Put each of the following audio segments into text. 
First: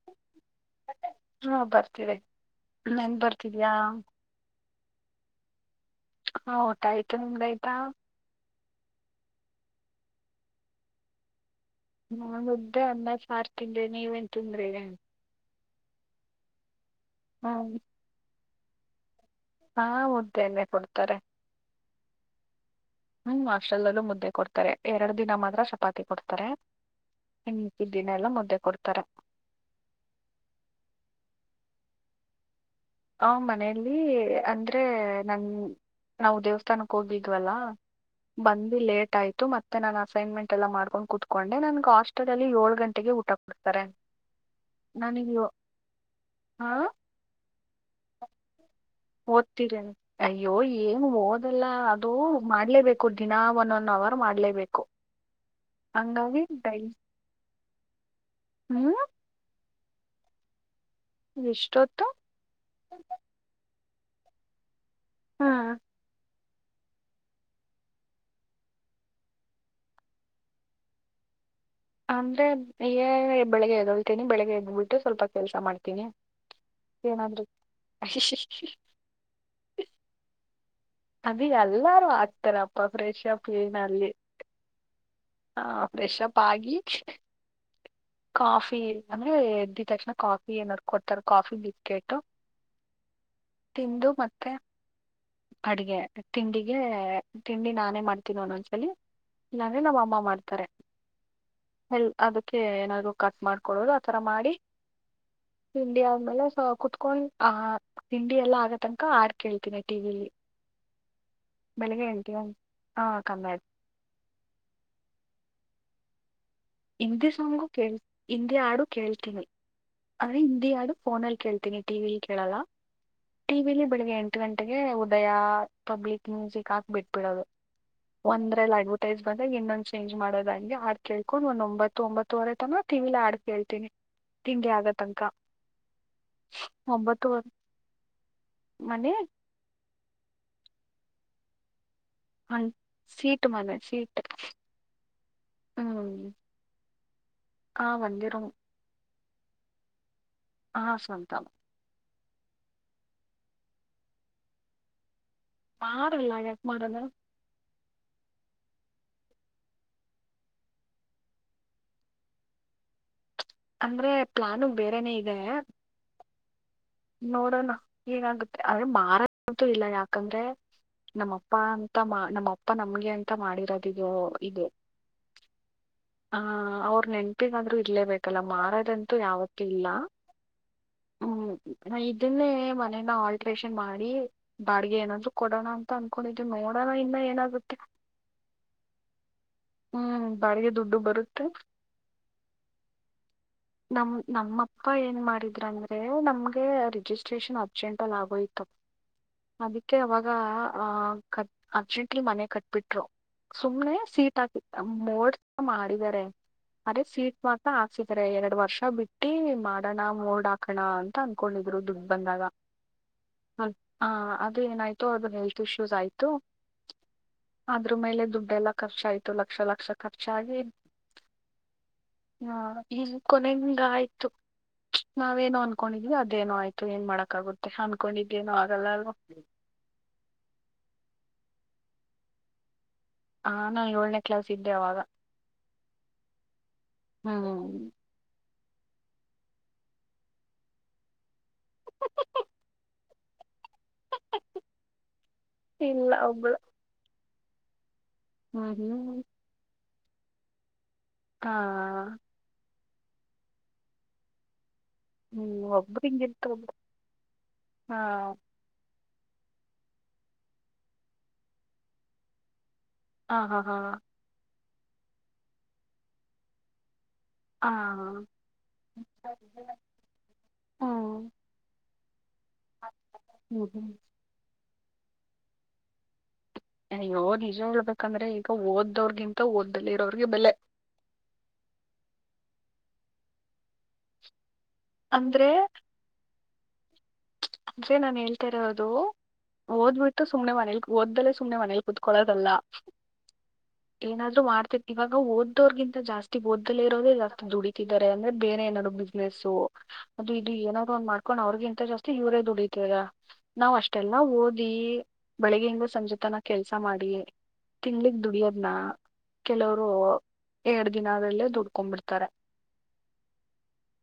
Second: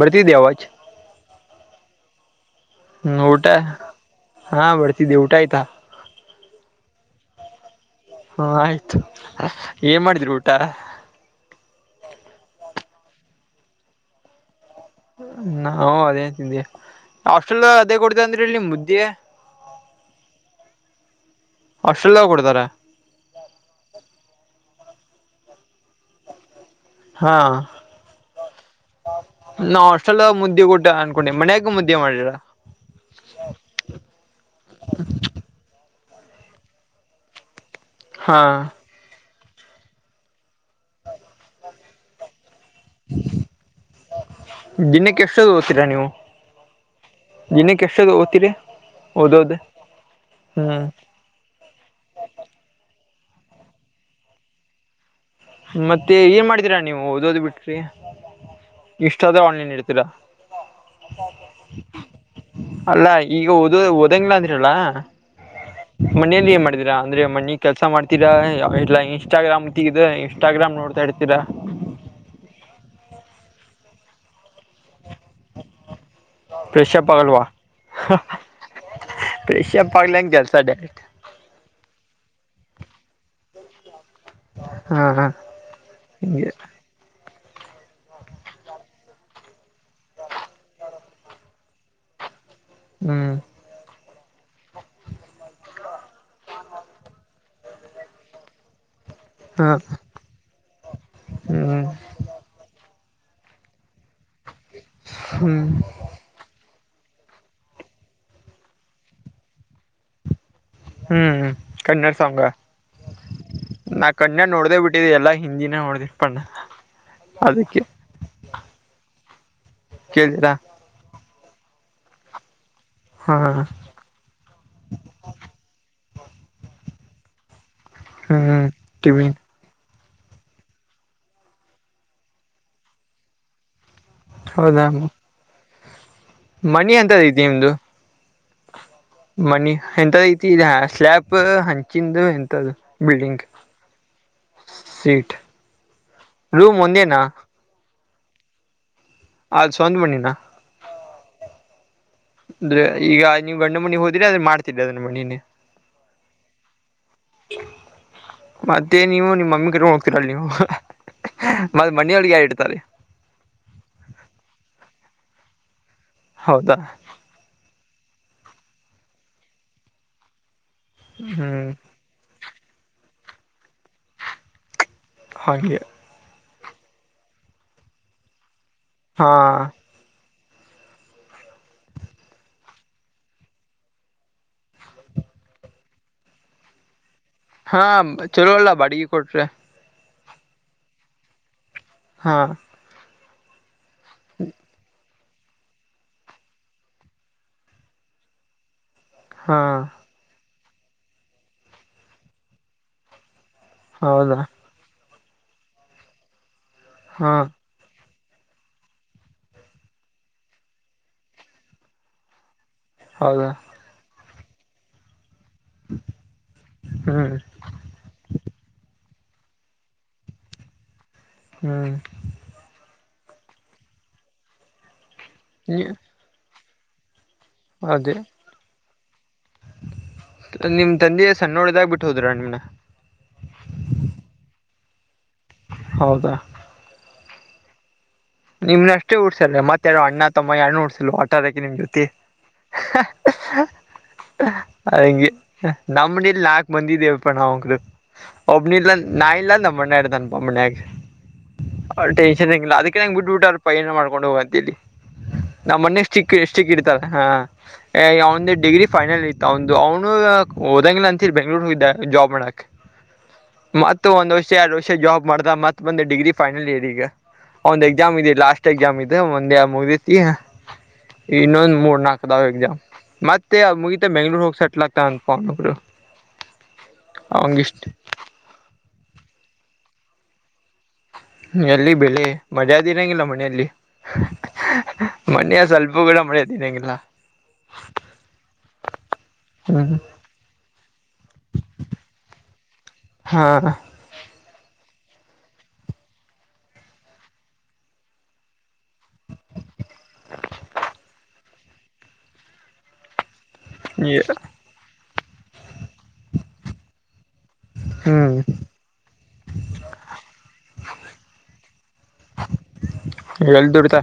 ಬರ್ತಿದ್ದೆ ಅವಾಜ್ ಹಾ ಬರ್ತೀವಿ ಹ್ಮ್ ಊಟ ಹಾ ಬರ್ತಿದ್ದಿ ಊಟ ಆಯ್ತಾ ಹ ಊಟ ಆಯ್ತು ನಿಮ್ದ ಆಾಯ್ತಾ ಹ್ಮ ಆಯ್ತು ಏನ್ ಮಾಡಿದ್ರು ಊಟ ನಾ ಉದ್ದ ಅಮ್ಮ ಸಾರ್ ತಿಂದಿ ನೀವೇನ್ ತಿಂದ್ರ ನಾವು ಅದೇ ತಿಂದಿ ಆಲ್ ಹ್ಮ್ ಅದೇ ಕೊಡ್ತೇ ಅಂದ್ರಿ ನಿಮ್ ಮುುದ್ದಿ ಹಾ ಮುದ್ದೆನ್ನೆ ಕೊಡ್ತಾರೆ ಹಾಸ್ಟೆಲ್ ಕೊಡ್ತಾರೆ ಹ್ಮ್ ಹಾಸ್ಟೆಲ್ದಲ್ಲೂ ಮುದ್ದೆ ಕೊಡ್ತಾರೆ ಎರಡು ದಿನ ಮಾತ್ರ ಚಪಾತಿ ಕೊಡ್ತಾರೆ ಹಾ ಇನ್ ಮಿಕ್ಕಿದ್ ದಿನ ಎಲ್ಲ ಮುದ್ದೆ ಕೊಡ್ತಾರೆ ನಾ ಅಷ್ಟೆಲ್ಲ ಮುದ್ದೆ ಊಟ್ಟ ಅನ್ಕೊಂಡಿ ಮನಯಾಗ ಮುದ್ದೆ ಮಾಡಿರಾ ಆ ಮನೇೆಯಲ್ಲಿ ಅಂದ್ರೆ ನನ್ ನಾವು ದೇವಸ್ಥಾನಕ್ಕೆ ಹೋಗದ್ವಲ್ಲ ಹಾ ಬಂದ್ ಲೇಟ್ ಆಯ್ತು ಮತ್ತೆ ನಾನನ್ ಅಸೈನ್ಮೆಂಟ್ ಎಲ್ಲ ಮಾಡ್ಕೊಂಡು ಕುೂತ್ಕೊಂಡೆ ನನ್ಗೆ ಹಾಸ್ಟೆ ಅಲ್ಲಿ ಏಳ ಗಂಟೆಗೆ ಊಟ ಕೊಡ್ತಾರೆ ನನ ದಿನಕ್ಕೆ ಎಷ್ಟದು ಓದ್ತೀರಾ ಹ ಕೆಷ್ಟಸದ ಅತಿರೆ ಓದ್ತೀರ ಅಯ್ಯೋ ಹ್ಮ್ ಏನು ಓದಲ್ಲ ಅದು ಮಾಡ್ಲೇಬೇಕು ಕು ದಿನ ಒನ್ ಒನ್ ಅವರ್ ಮಾಡ್ಲೇಬೇಕು ಮತ್ತೆ ಹಂಗಾಗಿ ಏನ್ ಮಾಡ್ತೀರಾ ಡೈಲಿ ನೀವು ಓದೋದು್ ಬಿಟ್ರಿ ಹ್ಮ್ ಇಷ್ಟ ಆದ್ರೆ ಆನ್ಲೈನ್ ಇಡ್ತ ಎಷ್ಟೊತ್ತು ಅಲ್ಲ ಈಗ ಓದ ಒಡಂಗಿಲ್ಲ ಅದ್ರಿಯಲ್ಲ ಹ್ಮ್ ಮನೆಲ್ಲಿ ಏನ್ ಮಾಡ್ತೀರಾ ೀಾ ಅಂದ್ರೆ ಮನಿ ಕೆಲಸ ಮಾಡ್ತೀರಾ ಇಲ್ಲ ಇನ್ಸ್ಟಾಗ್ರಾಮ್ ತಗ್ರ ಇನ್ಸ್ಟಾಗ್ರಾಮ್ ನೋಡ್ತಾ ಇರ್ತೀರಾ ಅಂದ್ರೆ ಈ ಬೆಳಿಗ್ಗೆಯದ ಹೊಳ್ತೇನಿ ಬೆಳಗ್ಗೆಯದ ಬಿಟ್ಟ ಸ್ವಲ್ಪ ಕೆಲ್ಸ ಮಾಡ್ತೀನಿ ಫ್ರೆಶ್ ಅಪ್ ಏನಾದ್ರು ಫ್ರೆಶೂಪ್ ಆಗ್ದೆ ಕೆಲ್ಸ ಡೈರೆಕ್ಟ್ ಅದ ಎಲ್ಲಾರು ಹಾಕ್ತಾರಪ್ಪ ಫ್ರೆಶ್ ಅಪ್ ಏನ ಅಲ್ಲಿ ಹಾ ಫ್ರೆಷ್ಪ್ ಆಗಿ ಹೌ ಕಾಫಿ ಅಂದ್ರೆ ಎದ್ದ ತಕ್ಷಣ ಕಾಫಿ ಏನಾದ್ರು ಕೊಡ್ತಾರ ಕಾಫಿ ಬಿಸ್ಕೆಟ ಹ್ಮ್ ತಿಂದು ಮತ್ತೆ ಅಡ್ಗೆ ತಿಂಡಿಗೆ ತಿಂಡಿ ನಾನೇ ಮಾಡ್ತೀನಿ ಅನ್ನೊಂದ್ಸಲಿ ಹಾ ಇಲ್ಲಂದ್ರೆ ನಮ್ಮ ಅಮ್ಮ ಮಾಡ್ತಾರೆ ಹ್ಮ್ ಎಲ್ ಅದಕ್ಕೆ ಏನಾದರು ಕಟ್ ಮಾಡ್ಕೊಡೋದು ಆಥರ ಮಾಡಿ ಹ್ಮ್ ತಿಂಡಿ ಆದ್ಮೇಲೆ ಕುತ್ ಕಕೊಂಡ್ ಆ ತಿಂಡಿ ಎಲ್ಲಾ ಆಗತನಕ ಆರ್ ಕೇಳ್ತಿನಿ ಟಿವಿನಲ್ಲಿ ಹೂ ಹೂ ಕನ್ನಡ ಸಾಂಗ ಹಾಂ ಕನ್ನಡ ನಾ ಕನ್ನಡ ನೋಡ್ದೆ ಬಿಟ್ಟಿದೆ ಎಲ್ಲಾ ಹಿಂದಿನ ಮೂ ಪಣ್ಣ ಹಿಂದಿ ಸಾಂಗು ಕ ಹಿಂದಿ ಹಾಡು ಕೇಳ್ತೀನಿ ಆದ್ರೆ ಕೇಳಿದೀರಾ ಹಿಂದಿ ಹಾಡು ಫೋನಲ್ಲಿ ಕೇಳ್ತೀನಿ ಟಿವಿಲಿ ಕೇಳಲ್ಲ ಹಾ ಟಿವಿಲಿ ಬೆಳಿಗ್ಗೆ ಎಂಟು ಗಂಟೆಗೆ ಉದಯ ಪಬ್ಲಿಕ್ ಮ್ಯೂಸಿಕ್ ಹಾಕ್ ಬಿಟ್ಬಿಡೋದು ಹ್ಮ್ ಒಂದ್ರಲ್ಲಿ ಅಡ್ವರ್ಟೈಸ್ ಟಿವಿ ಬಂದಾಗ ಇನ್ನೊಂದ ಚೇಂಜ್ ಮಾಡೋದ ಹಂಗೆ ಆಡ್ ಕೇಳ್ಕೊಂಡು ಒಂದ್ ಒಂಬತ್ತು ಒಂಬತ್ತುವರೆ ತನ ಟಿವಿಲ್ಲಿ ಹಾಡ್ ಕೇಳ್ತೀಿನಿ ತಿಂಡಿ ಆಗತನಕ ಮಣಿ ಅಂತದ ಐತಿ ನಿಮ್ದು ಮನೆ ಎಂತ ಐತಿ ಇ ಸ್ಲ್ಾಬ್ ಹ ಹ ಸೀಟ್ ಮನೆ ಸೀಟ್ ಸೀಟ್ ಹ್ಮ್ ರೂಮ್ ಒಂದೇನಾ ಇರಂ ಅ ಸವಂದ ಮಣಿನ ಹ ಸವಂತ ಅಂದ್ರೆ ಈಗ ನೀವು ಗಂಡು ಮನಿ ಹೋದ್ರೆ ಅದ್ರ ಮಾಡ್ತಿರಿ ಅದ್ರನ್ನ ಮನಿನೇ ಮಾಡಲ್ಲ ಯಾಕ್ ಮಾಡಲ್ಲ ಮತ್ತೆ ನೀವು ನಿಮ್ಮ ಮಮ್ಮಿ ಕಟ್ಕೊಂಡ ಹೋಗ್ತೀರಲ್ ನೀವು ಮತ್ತ ಮನಿಯೊಳಗೆ ಯಾರ ಇಡ್ತಾರೆ ಅಂದ್ರೆ ಪ್ಲಾನಗ್ ಬೇರೆನೆೇ ಇದೆ ಹೌದಾ ನೋಡೋಣ ಏನಾಗುತ್ತೆ ಆದ್ರೆ ಮಾರಂತುದಿಲ್ಲ ಯಾಕಂದ್ರೆ ನಮ್ಮಪ್ಪ ಹ್ಮ್ ಅಂತ ಮಾ ನಮ್ಮಪ್ಪ ನಮ್ಗೆ ಅಂತ ಮಾಡಿರೋದ ಇದು ಇದು ಹಾಗೆ. ಹ ಅವ್ರ ನೆನ್ಪಿಗಾದ್ರೂ ಇರ್ಲೇಬೇಕಲ್ಲ ಮಾರದಂತೂ ಹಾ ಯಾವತ್ತು ಇಲ್ಲ. [inaudible] ಹ್ಮ್. ನ ಇದನ್ನೇ ಮನೇನ ಆಲ್ಟ್ರೇಷನ್ ಮಾಡಿ ಬಾಡಿಗೆ ಏನಾದ್ರು ಕೊಡೋಣ ಅಂತ ಅನ್ಕೊಂಡಿದ್ವಿ ಮ ಕೊಡಲ್ಲ ಏನಿಲ್ಲ ಹಾ ಚಲೋ ಅಲ್ಲ ಬಾಡಿಗೆ ಕೊಟ್ರೆ ಹ್ಮ್ ಬಾಡಿಗೆ ದುಡ್ಡು ಬರುತ್ತೆ ಹಾ ನಮ ನಮ್ಮಪ್ಪ ಏನ್ ಮಾಡಿದ್ರ ಅಂದ್ರೆ ನಮ್ಗೆ ರಿಜಿಸ್ಟ್ರೇಷನ್ ಅರ್ಜೆಂಟ್ಲ್ಲಿ ಆಗೋಯತ ಹಾ ಅದಕ್ಕೆ ಅವಾಗ ಆ ಕ ಅರ್ಜೆಂಟ್ಲಿ ಮನೆ ಕಟ್ಬಿಟ್ರು ಸುಮ್ನೆ ಹೌದಾ ಸೀಟ್ ಹಾಕಿ ಮೋ ಮಾಡಿದಿದ್ದಾರೆ ಅರೆ ಹಾ ಸೀಟ್ ಮಾತ್ರ ಹಾಕ್ಸಿದೆ ಎರಡ್ ವರ್ಷ ಬಿಟ್ಟಿ ಮಾಡೋಣ ಮೋರ್ಡ್ ಹಾಕಣ ಅಂತ ಅನ್ಕೊಂಡಿದ್ರು ದುಡ್ ಬಂದಾಗ. ಹೌದಾ ಹ ಅದೇ ಏನಾಯ್ತು ಅದ ಹೆಲ್ತ್ ಇಶ್ಯೂಸ್ ಆಯ್ತು ಹ್ಮ್ ಅದ್ರ ಮೇಲೆ ದುಡ್ಡೆ ಎಲ್ಲಾ ಖರ್ಚ ಆಯ್ತು. ಲಕ್ಷ ಲಕ್ಷ ಖರ್ಚಾಗಿ ಹ್ಮ್ ಹ ಈ ಕೊನೆಂಗ ಆಯ್ತು, ನಾವೇನೋ ಅನ್ಕೊಂಡಿದೀವಿ ಅದೇನೋ ಆಯ್ತು ಹೆಂಗ ಮಾಡಕ್ ಯಾಗುತ್ತೆ ಅನ್ಕೊಂಡಿದ್ದೇನೂ ಆಗಲ್ಲ ಅಲ್ವಾ. ನಿಮ ತಂದೆ ಸಣ್ಣ ಒಡದಾಗ್ ಬಿಟ್ಟು ಹೋದ್ರ ನಿಮ್ನ. ಹ ನನ್ ಯೂಲ್ನೆ ಕ್ಲಾಸ್ ಇದ್ದೆ ಅವಾಗ. ಹೌದಾ. ಹ್ಮ್. ನಿಮ್ನ ಅಷ್ಟೇ ಉಡ್ಸಲ್ ಮತ್ತೆ ಯಾರೋ ಅಣ್ಣ ತಮ್ಮ ಯಾರು ಉಡ್ಸಲ್ ಅಟ್ಟಡಕೆ ನಿಮ್ ಜೊತಿ. ಹ. ಹಂಗೆ ಇಲ್ಲ ನಮ್ಮನೇಲಿ ಒಬ್ಳು ನಾಲ್ಕು ಮಂದಿ ಇದೇವಪ್ಪ ನವಗಲ್. ಒಬ್ ಹ್ಮ್ ನಿಲ್ಲ ಹ್ಮ್ ಅ ಇಲ್ಲಾ ಅಂದ್ರೆ ನಮ್ ಅಣ್ಣ ಇರ್ತನೆಪ ಮನ್ಯಾಗೆ, ಹಾ ಟೆನ್ಶನ್. [unintelligible] ಅದಿಕೆ ನನ್ ಬಿಡ್ಬ ಬಿಟ್ಟಾರ ಪ ಏನ ಮಾಡ್ಕೊಂಡ್ ಹೋಗತೀನಿ. ಹ್ಮ್ ನಮ್ಮ್ ಮನೆ ಒಬ್ರು ಎಷ್ಟ್ ಚಿಕ್ ಹಿಂಗಿರ್ತ ಎಷ್ಟ್ ಚಿಕ್ ಒಬ್ರು ಇರ್ತಾವೆ, ಹಾ ಹಾ ಅವಂದ ಡಿಗ್ರಿ ಫೈನಲ್ ಐತ್ತು ಅವಂದು ಅವ್ನು ಹೋದಂಗಿಲ್ಲ ಅಂತೀರಿ ಬೆಂಗ್ಳೂರು ಹೋಗ್ದೆ ಜಾಬ್ ನೋ ಹಾ ಹಾ ಹಾ. ಚಾರ ಎರಡ್ ವರ್ಷ ಜಾಬ್ ಮಾಡ್ದ ಮತ್ತ ಬಂದೆ ಡಿಗ್ರಿ ಫೈನಲ್ ಇಯರ್ ಈಗ. ಹಾ ಅವನ್ದು ಎಕ್ಸಾಮ್ ಇದೆ, ಲಾಸ್ಟ ಎಕ್ಸಾಮ್ ಇದೆ, ಒಂದ್ ಯಾವ್ ಮುಗತಿಥಿ ಹ್ಮ್ ಇನೊಂದು ಮೂರ್ ನಾಲ್ಕ್ [unintelligible] ಮತ್ತೆ ಹ್ಮ್ ಹ್ಮ್ ಮುಗಿತ ಬೆಂಗ್ಳೂರ್ ಹೋಗಿ ಸೆಟ್ಲ್ ಆಗ್ತ ಅನ್ಪೊಂಡೊಬ್ರು. ಆಯೋ ನಿಜ ಹೇಳ್ಬೇಕಂದ್ರೆ ಈಗ ಓದ್ದವ್ರಗಿಂತ ಓದ್ದಲ್ಲಿ ಇರೋರಿಗೆ ಬೆಲೆ. ಎಲ್ಲಿ ಬೆಲೆ ಮರ್ಯಾದಿಇಲ್ಲಗಿಲ್ಲ ಮನೆಯಲ್ಲಿ. ಅಂದ್ರೆ ಮನೆಯ ಸ್ವಲ್ಪ ಕೂಡ ಮರ್ಯಾದಿನಂಗಿಲ್ಲ. ಅಂದ್ರೆ ನಾನು ಹೇಳ್ತಾ ಇರೋದು ಹ್ಮ್ ಓದ್ಬಿಟ್ಟು ಸುಮ್ಮನೆಮನೆಲ್ ಓದ್ದಲೆ ಸುಮನ್ನೇ ಮನೆಲ್ ಕುತ್ಕೊಳ್ಳದಲ್ಲ. ಹಾ ಏನಾದ್ರು ಮಾಡ ಇವಾಗ ಓದೋರ್ಗಿಂತ ಜಾಸ್ತಿ ಓದ್ದದೇ ಇರೋದೇ ಜಸ್ತಿ ದುಡಿತಿದಿದ್ದಾರೆ ಅಂದ್ರೆ ಬೇರೆ ಏನಾದ್ರು ಬ್ಯುಸಿನೆಸ್ಸು ಅದು ಇದು ಏನಾದ್ರು ಒಂದ್ ಮಾಡ್ಕೊಂಡ್ ಅವ್ರಿಗಿಂತ ಜಾಸ್ತಿ ಇವರೇ ದುಡಿತರೆ ನಾವ್ ಅಷ್ಟೆಲ್ಲಾ ಓದಿ ಬೆಳಿಗ್ ಹಿಂಗ್ ಸಂಜತನ ಕೆಲ್ಸ ಮಾಡಿ ತಿಂಗ್ಳಗ್ ಹ್ಮ್ ದುಡಿಯೋದ್ನ ಕೆಲವರು ಎರಡ್ ದಿನದಲ್ಲೇ ದುಡ್ಕೊ್ ಬಿಡ್ತಾರೆ. ಎಲ್ ದುಡಿತ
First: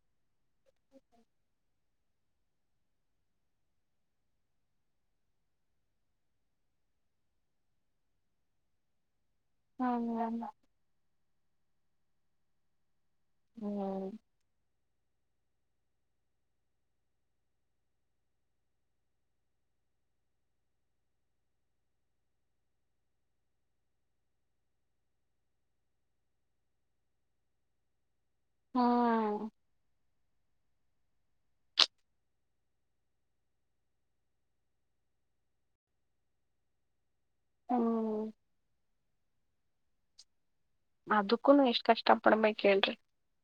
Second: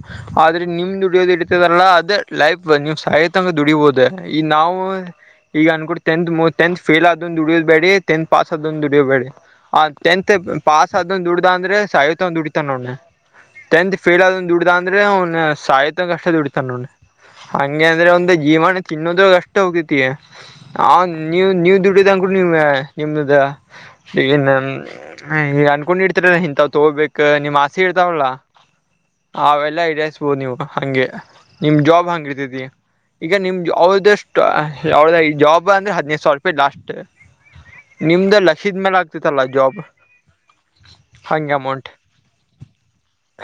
ಆದ್ರೆ ನಿಮ್ ದುಡಿಯೋದು ಇರ್ತದಲ್ಲ ಅದೇ ಲೈಫ್ ನೀವು್ ಸಾಯತಂಕ ದುಡಿಬೋದು. ಈ ನಾವು ಈಗ ಅನ್ಕೊಂಡು ಟೆಂತ್ ಟೆಂತ್ ಫೇಲ್ ಆದ ದುಡಿಯೋ ಬೇಡಿ ಟೆಂತ್ ಪಾಸ್ ಆದಂದು ದುಡಿಯೋಬೇಡಿ. ಆ ಹ್ಮ್ ಟೆಂತ್ ಪಾಸ್ ಆದ್ ದುಡ್ದ ಅಂದ್ರೆ ಸಾಯತಂಕ ದುಡಿತಾ ನೋಡನ್. ಟೆಂತ್ ಹ್ಮ್ ಫೇಲ್ ಆದ ದುಡ್ದ ಅಂದ್ರೆ ಅವನ ಸಾಯತಂಕ ಕಷ್ಟ ದುಡತಾನ ನೋ ಹಂಗೆ ಅಂದ್ರೆ ಒಂದ ಜೀವನ ತಿನ್ನೋದ್ರಗ್ ಅಷ್ಟ ಹೋಗ್ತೇತಿ ನೀವ್ ನೀವ್ ದುಡದಂಗ್ ನೀವ ನಿಮ್ದ ಈಗ ಅನ್ಕೊಂಡ್ಡ್ತರ ಇಂತ ತಗೋಬೇಕ ನಿಮ್ಮ ಆಸೇ ಇತಾವಲ್ಲ ಹ್ಮ್ ಅವೆಲ್ಲಾ ಈಡೇರ ನೀವು ಹಗೆ ನಿಮ್ ಜಾಬ್ ಹಂಗ ಇದ್ದೀಯ ಈಗ ನಿಮ್ ಅವ್ದಷ್ಟ್ದ ಈ ಜಾಬ್ ಅಂದ್ರೆ ಹದಿನೈದು ಸಾವಿರ ರೂಪಾಯಿ ಲಾಸ್ಟ್ ಹ್ಮ್ ನಿಮ್ದ ಲಸಿದ್ ಮೇಲೆ ಆಗ್ತಿತ್ತಲ್ಲ ಜಾಬ್. ಅದಕ್ಕೂನು ಎಷ್ಟ್ ಕಷ್ಟ ಪಾಡ್ಬೇಕೈಕ್ ಹೇಳ್ರಿ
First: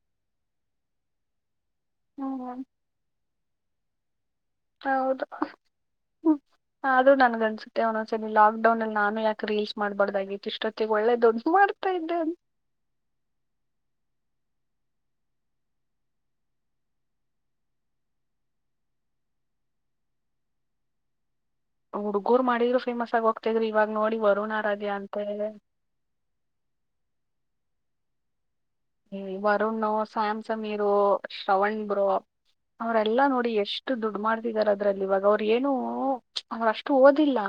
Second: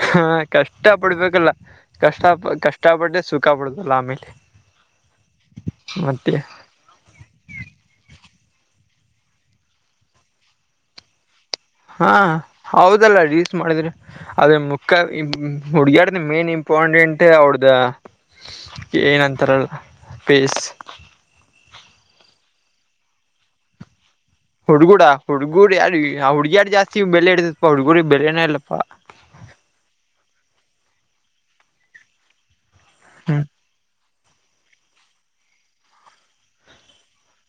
ಹಾ ಕಷ್ಟ ಪಡ್ಬೇಕಲ್ಲ ಕಷ್ಟ ಹ್ಮ್ ಕಷ್ಟ ಪಡ್ರೆ ಸುಖ ಪಡುದಲ್ಲ ಆಮೇಲೆ. ಹೌದು ಮತ್ತೆ ಅದು ನನ್ಗನ್ಸುತ್ತೆ ಒಂದೊಂದ್ಸ ಲಾಕ್ಡೌನ್ ಅಲ್ಲಿ ನಾನು ಯಾಕೆ ರೀಲ್ಸ್ ಮಾಡ್ಬಾರ್ದಾಗಿತ್ತು ಇಷ್ಟೊತ್ತಿಗೆ ಒಳ್ಳೇ ದುಡ್ಡ ಹಾ ಹೌದಲ್ಲ ರೀಸ್ ಮಾಡಿದ್ರೆ ಅದೇ ಮುಖ ಹುಡುಗ್ಯಾರ್ದ ಮೇನ್ ಇಂಪಾರ್ಟೆಂಟ್ ಅವಡ್ದ ಏ ನಂತರ ಪೇಸ್. ಹುಡ್ಗೂರ್ ಮಾಡಿದ್ ಫೇಮಸ್ ಆಗೋಗ್ತೀದ್ರೂ ಇವಾಗ ನೋಡಿ ವ ಹುಡ್ಗುಡ ಹುಡುಗುರು ಯಾರ ಹುಡ್ಗ್ಯಾರು ಜಾಸ್ತಿ ಬೆಲೆ ಇಡ್ದಪ ಹುಡುಗು ಬೆಲೆನ ಇಲ್ಲಪ್ಪಾ ಈ ವರುಣ ಸ್ಯಾಮ್ ಸಮಮೀರು ಶ್ರವಣ್ ಬ್ರೋ ಅವರೆೆಲ್ಲಾ ಹ್ಮ್ ನೋಡಿ ಎಷ್ಟು ದುಡ್ ದುಡ್ಡು ಮಾಡ್ತಿದರೆ ಅದ್ರಲ್ಲಿ ಇವಾಗ ಅವ್ರು ಏನು ಅವ್ರಷ್ಟು ಓದಿಲ್ಲ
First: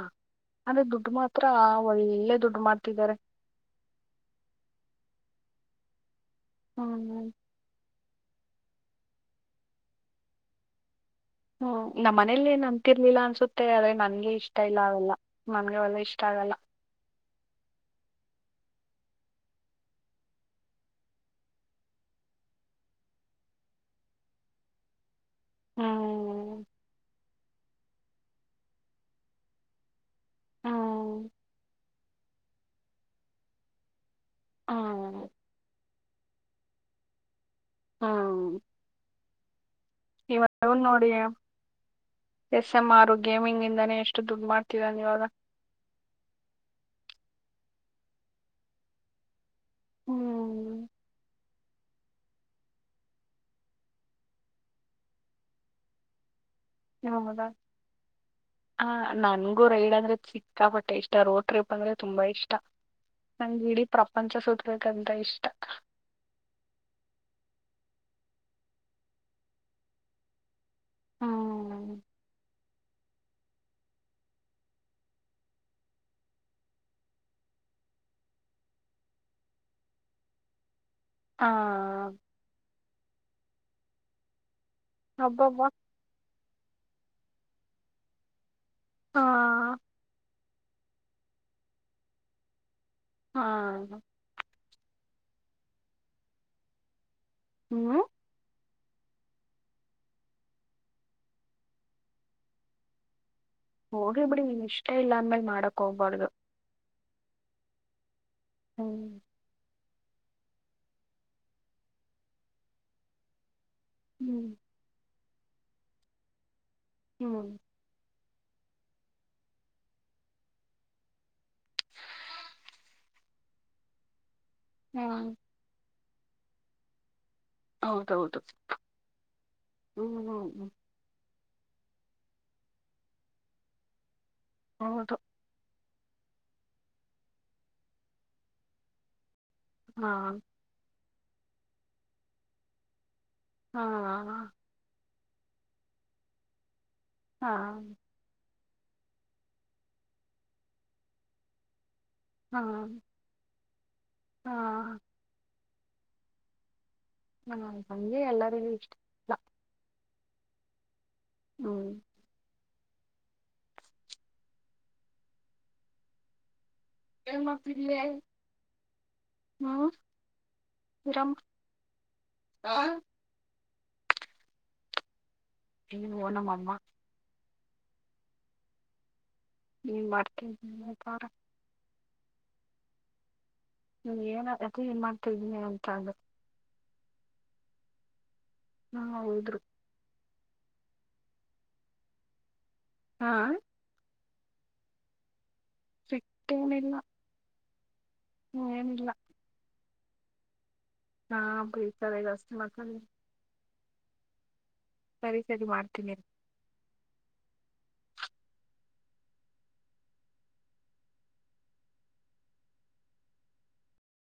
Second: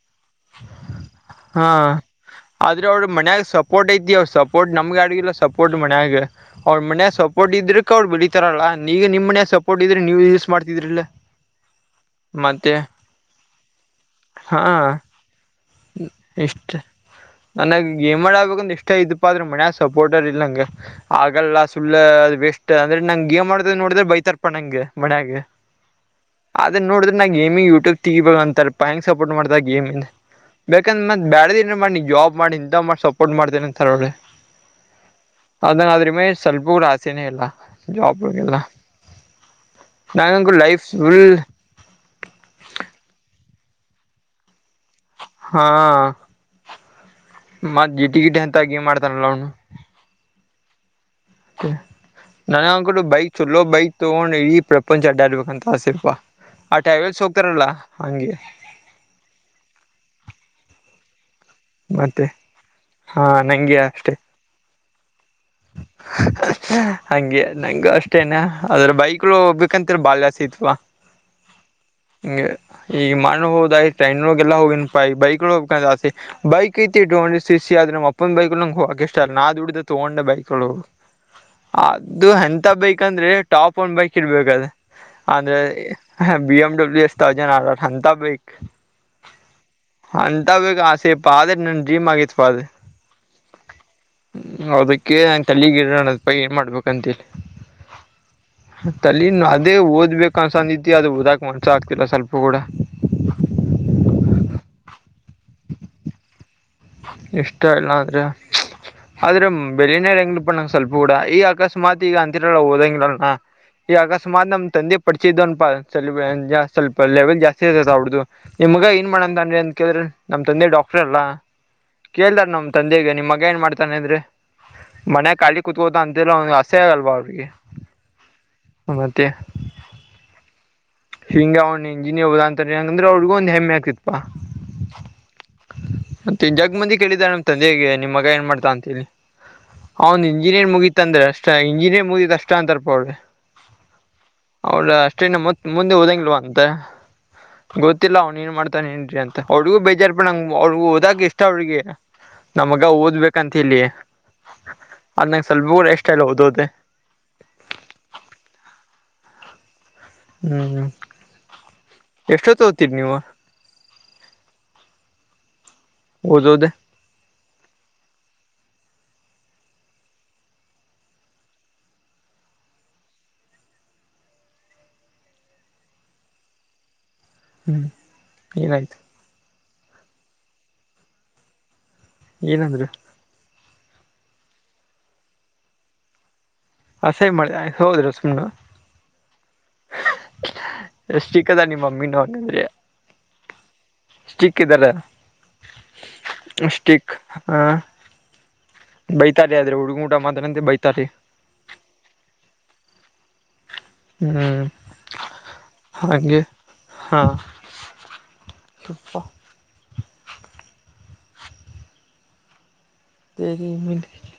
ಆದ್ರೆ ದುಡ್ಡು ಮಾತ್ರ ಹಾ ಒಳ್ಳೆ ದುಡ್ಡು ಆದ್ರೆ ಅವ್ರ ಮಾಡ್ತಿದ್ದಾರೆ ಮನ್ಯಾಗ ಸಪೋರ್ಟ್ ಐತಿ ಅವ ಸಪೋರ್ಟ್ ನಮ್ಗೆ ಆಡಗಿಲ್ಲ ಸಪೋರ್ಟ್ ಮನೆಯಾಗ ಅವ್ರ ಮನೆಯ ಹ್ಮ್ ಸೊಪೋರ್ಟ್ ಇದರುಕ್ಕ ಅವರು ಬೆಳಿತ ಇತರಲ್ಲಾಗ ನಿಮ್ಮ ಮನ ಸಪೋರ್ಟ್ ಇದ್ರೆ ನೀವು ಯೂಸ್ ಮಾಡ್ತಿದ್ರಿಲ್ಲ ಹ್ಮ ನಮ್ಮ ಮನೇಲಿ ಏನ್ ಮತ್ತೆ ಅಂತಿರ್ಲಿಲ್ಲ ಅನ್ಸುತ್ತೆ ಆದ್ರೆ ನನ್ಗೆ ಇಷ್ಟ ಹಾ ಇಲ್ಲ ಅವೆಲ್ಲಾ ಇಷ್ಟ ನನಗೆ ಗೇಮ್ರ್ ಆಗ್ಬೇಕಂದ ಇಷ್ಟ ಇದಪ್ಪಾ ಆದ್ರ ಮನ ಸಪೋರ್ಟರ್ ಇಲ್ಲ ನಂಗೆ ಆಗಲ್ಲ ಸುಳ್ಳ ಅ ವೇಸ್ಟ್ ಅಂದ್ರೆ ನಂಗೆ ಗೇಮ್ ಆಡೋದು ಆಡಿದ್ರೆ ಬೈತರ್ಪ ನಂಗೆ ಮನ್ಯಾಗ ಹ್ಮ್ ಅದೇ ನೋಡಿದ್ರೆ ನಾ ಗೇಮಿಂಗ ಯೂಟ್ಯೂಬ್ ತೆಗಿಬಹುದು ಅಂತಾರೆ ಹೆಂಗ್ ಸಪೋರ್ಟ್ ಮಾಡ್ತ ಗೇಮಿ್ ಬೇಕಂದ್ರ ಹ್ಮ್ ಮತ್ ಬೆರೆದನ್ ಮಾಡಿ ನೀನ್ ಜಾಬ್ ಮಾಡಿ ಇಂತ ಮಾಡಿ ಸಪೋರ್ಟ್ ಮಾಡ್ತೇನ ಅಂತರೋಳಿ ಹಾ ಇಂಗ ಆದ್ರ ಮೇಲೆ ಸ್ವಲ್ಪ ಕೂಡ ಆಸೆನೇ ಇಲ್ಲ ಜಾಬ್ಗೆಲ್ಲ ಇವ ನಂಗಂಗೂ ಲೈಫ್ ನೋಡಿ full S M R gaming ಇಂದಾನೇ ಎಷ್ಟು ದುಡ್ ಮಾಡ ಹಾ ಮತ್ ಜಿಟ್ಟಿ ಗಿಟಿ ಅಂತ ಗೇಮ್ ಮಾಡ್ತಾನಲ್ಲ ಅವನು ಹ್ಮ್ ನನಗೆ ಅನ್ಕಟ್ಟು ಬೈಕ್ ಚಲೋ ಬೈಕ್ ತಗೊಂಡು ಇಡಿ ಪ್ರಪಂಚ ಅಡ್ಡಾಡ್ಬೇಕಂತ ಆಸೆಲ್ಪ ಹೌದ ನನ್ಗೂ ರೈಡ್ ಅಂದ್ರೆ ಸಿಕ್ಕಾಪಟ್ಟೆ ಇಷ್ಟ ರೋಡ್ ಟ್ರಿಪ್ ಅಂದ್ರೆ ತುಂಬಾ ಮತ್ತೆ ಇಷ್ಟ ಹಾ ನಂಗೆ ಇಡೀ ಪ್ರಪಂಚ ಸುತ್ತಬೇಕು ಅಂತ ಇಷ್ಟ [inaudible] ಹಗೆ ನಂಗ ಅಷ್ಟೇನೆ ಅದ್ರ ಬೈಕ್ಳ ಹೋಗ್ಬೇಕಂತರ ಬಾಳ್ ಆಸೇ ಇತಪ್ಪ ಹ್ಮ್ ಹಂಗೆ ಈಗ ಮೊನ್ನೆ ಹೋದಗಾ ಟ್ರೈನ್ನಾಗ ಎಲ್ಲ ಹೋಗಿನಿಪ್ಪ ಈಗ ಬೈಕ್ ಹೋಗಬೇಕು ಅಂತ ಆಸೇ ಬೈಕ್ ಆತಿ ಟು ಹಂಡ್ರೆಡ್ ಸಿ ಸಿ ಆದ ನಮ್ಮಪ್ಪ ಬೈಕ್ನಾಗ ಹೋಗೋಕೆ ಇಷ್ಟನಾ ದುಡಿದ ತಕೊಂಡ ಬೈಕ್ ಹಾ ಅದು ಎಂತ ಬೈಕ್ ಅಂದ್ರೆ ಟಾಪ್ ಒನ್ ಬೈಕ್ ಇರಬೇಕು ಅಂದ್ರೆ ಅಬ್ಬಬ್ಬ ಬಿ ಎಮ್ ಡಬ್ಲ್ಯೂ ಎಸ್ ತಕೊಂತೀನಿಅಂತ ಬೈಕ್ ಹಾ ಅಂತ ಬೈಕ್ ಆಸೆಪ್ಪಾ ಅದೇ ನಮ್ಮ ಜೀವಆಗಿತ್ತುಪ್ಪಾ ಅದು ಹಾ ಅದಕ್ಕೆ ನಾನ್ ತಲೇಗಿರ್ ಅಂತಪ್ಪ ಏನ್ ಮಾಡಬೇಕು ಅಂತ ಹೇಳಿ ಹ್ಮ್ ತಲಿ ಅದೇ ಓದ್ಬೇಕ ಅನ್ಸಂದತಿ ಅದು ಓದಾಕ್ ಮನ್ಸ ಆಗ್ತಿಲ್ಲ ಸ್ವಲ್ಪ ಕೂಡ [inaudible] ಹೋಗಿಬಿಡಿ ನೀನ್ ಇಷ್ಟ ಇಲ್ಲ ಆದ್ಮೇಲೆ ಮಾಡಕ್ ಹೋಗ್ಬಾರ್ದು ಇಷ್ಟ ಇಲ್ಲ ಆದ್ರೆ ಹ್ಮ್ ಬೆಲೆನೇ ಇಲ್ಲ ಈಗ ಸ್ವಲ್ಪ ಕೂಡ ಈಗ ಅಕಸ್ಮಾತ್ ಈಗ ಅಂತಿರಲ್ಲ ಓದಂಗಿಲ್ಲ ಈಗ ಹ್ಮ್ ಅಕಸ್ಮಾತ್ ನಮ್ ತಂದೆ ಪರಿಚಯಾ ಇದ್ದವನುಪಾ ಫ್ರೆಂಡ್ ಸ್ವಲ್ಪ ಲೆವೆಲ್ ಹ್ಮ್ ಜಾಸ್ತಿ ಇದ್ದದ್ದು ಅವರ್ದು ನಿಮ್ಗ ಏನ್ ಮಾಡನಾನಿ ಅಂತ ಕೇಳಿದ್ರೆ ನಮ್ ತಂದೆ ಡಾಕ್ಟರ್ ಅಲ್ಲಾ ಕೇಳ್ದಾರ ನಮ್ ತಂದೆಗೆ ನಿಮ್ಮ ಮಗ ಏನ್ ಮಾಡ್ತಾನ ಇದ್ರೆ ಮನೆ ಹ್ಮ್ ಖಾಲಿ ಕುೂತ್ಕೋ ಅಂತಲ್ಲ ಅಂತಿಯಲ್ಲ ಅಸ್ಸಯ್ಯ ಅವಾಗಲ್ವ ಅವ್ರಿಗೆ ಹೌದೌದು ಮತ್ತೆ ಹ್ಮ್ ಹ್ಮ್ ಹ್ಮ್ ಹಿಂಗ ಅವ್ ಇಂಜಿನಿಯರ್ ಓದ ಅಂತ ಆದ್ರೆ ಅವ್ರಿಗು ಒಂದ ಹೆಮ್ಮೆ ಆಕತಿತ್ತು ಹೌದು ಮತ್ತನ್ ಜಗ್ ಮಂದಿ ಕೇಳಿದಿದ್ದಾರೆ ನಮ್ ತಂದೆಗೆ ನಿಮ್ ಮಗ ಏನ್ ಮಾಡ್ತಾ ಅಂತೇಳಿ ಹಾ ಅವನ್ ಇಂಜಿನಿಯರ್ ಮುಗೀತ್ ಅಂದ್ರೆ ಅಷ್ಟ ಇಂಜಿನಿಯರ್ ಮುಗಿದ್ ಅಷ್ಟ ಅಂತರ್ಪ ಅವ್ರಿ ಹ್ಮ ಮುಂದೆ ಓದಂಗಲ್ವಾ ಅಂತ ಹಾ ಗೊತ್ತಿಲ್ಲ ಅವ್ನ್ ಏನ್ ಮಾಡ್ ಅಂತ ಅವ್ಗೂ ಬೇಜಾರ್ ಬ ನಂಗೆ ಅವ್ಗ ಹೋದಕ್ ಇಷ್ಟ ಅವ್ರಿಗೆ ಹಾ ನಮ್ ಮಗ ಓದ್ಬೇಕಂತ ಹೇಳಿ ಹಾ ಸ್ವಲ್ಪ ಕೂಡ ಇಷ್ಟ ಇಲ್ಲ ಓದೋದೆ ಹಾ ಹಂಗೆ ಎಲ್ಲರಿಗೂ ಇಷ್ಟ ಇಲ್ಲ ಹ್ಮ್ ಹ್ಮ್ ಎಷ್ಟೊತ್ತೋತೀರಿ ನೀವು ಓದೋದೇ [inaudible] [unintelligible] ನೀ ಓನಮ್ಮಮ್ಮ ಹ್ಮ್ ಏನಾಯ್ತು ನೀನ್ ಮಾಡರ್ತೇಿತಾರ ಏನಂದ್ರು ಹ್ಮ ಏನ್ ಅದ ಏನ್ ಮಾಡ್ತಾ ಇದಿದ್ದೀನಿ ಅಂತ ಅಂದ್ರು [unintelligible] ಹ್ಮ ಹೌದು ಎಷ್ಟ ಸಿಕ್ಕದಾ ನಿಮ್ಮ ಮಮ್ಮಿ ನಂದ್ರೆ ಹಾ ಸ್ಟಿಕ್ ಇದ್ದಾರೆ ಸಿಟ್ಟೇನಿಲ್ಲ ಸ್ಟಿಕ್ ಹ ಏನಿಲ್ಲ ಬೈತಾರೆ ಆದ್ರೆ ಹುಡುಗ ಕೂಟ ಮಾತಾಡ್ರೆ ಅಂದ್ರೆ ಹಾ ಬೈತಾರೆ ಜಾಸ್ತಿ ಮಾತಾಡಿದ್ರೆ ಹ್ಮ್ ಸರಿ ಸರಿ ಮಾಡ್ತೀನಿ ಹಾ [inaudible] [inaudible]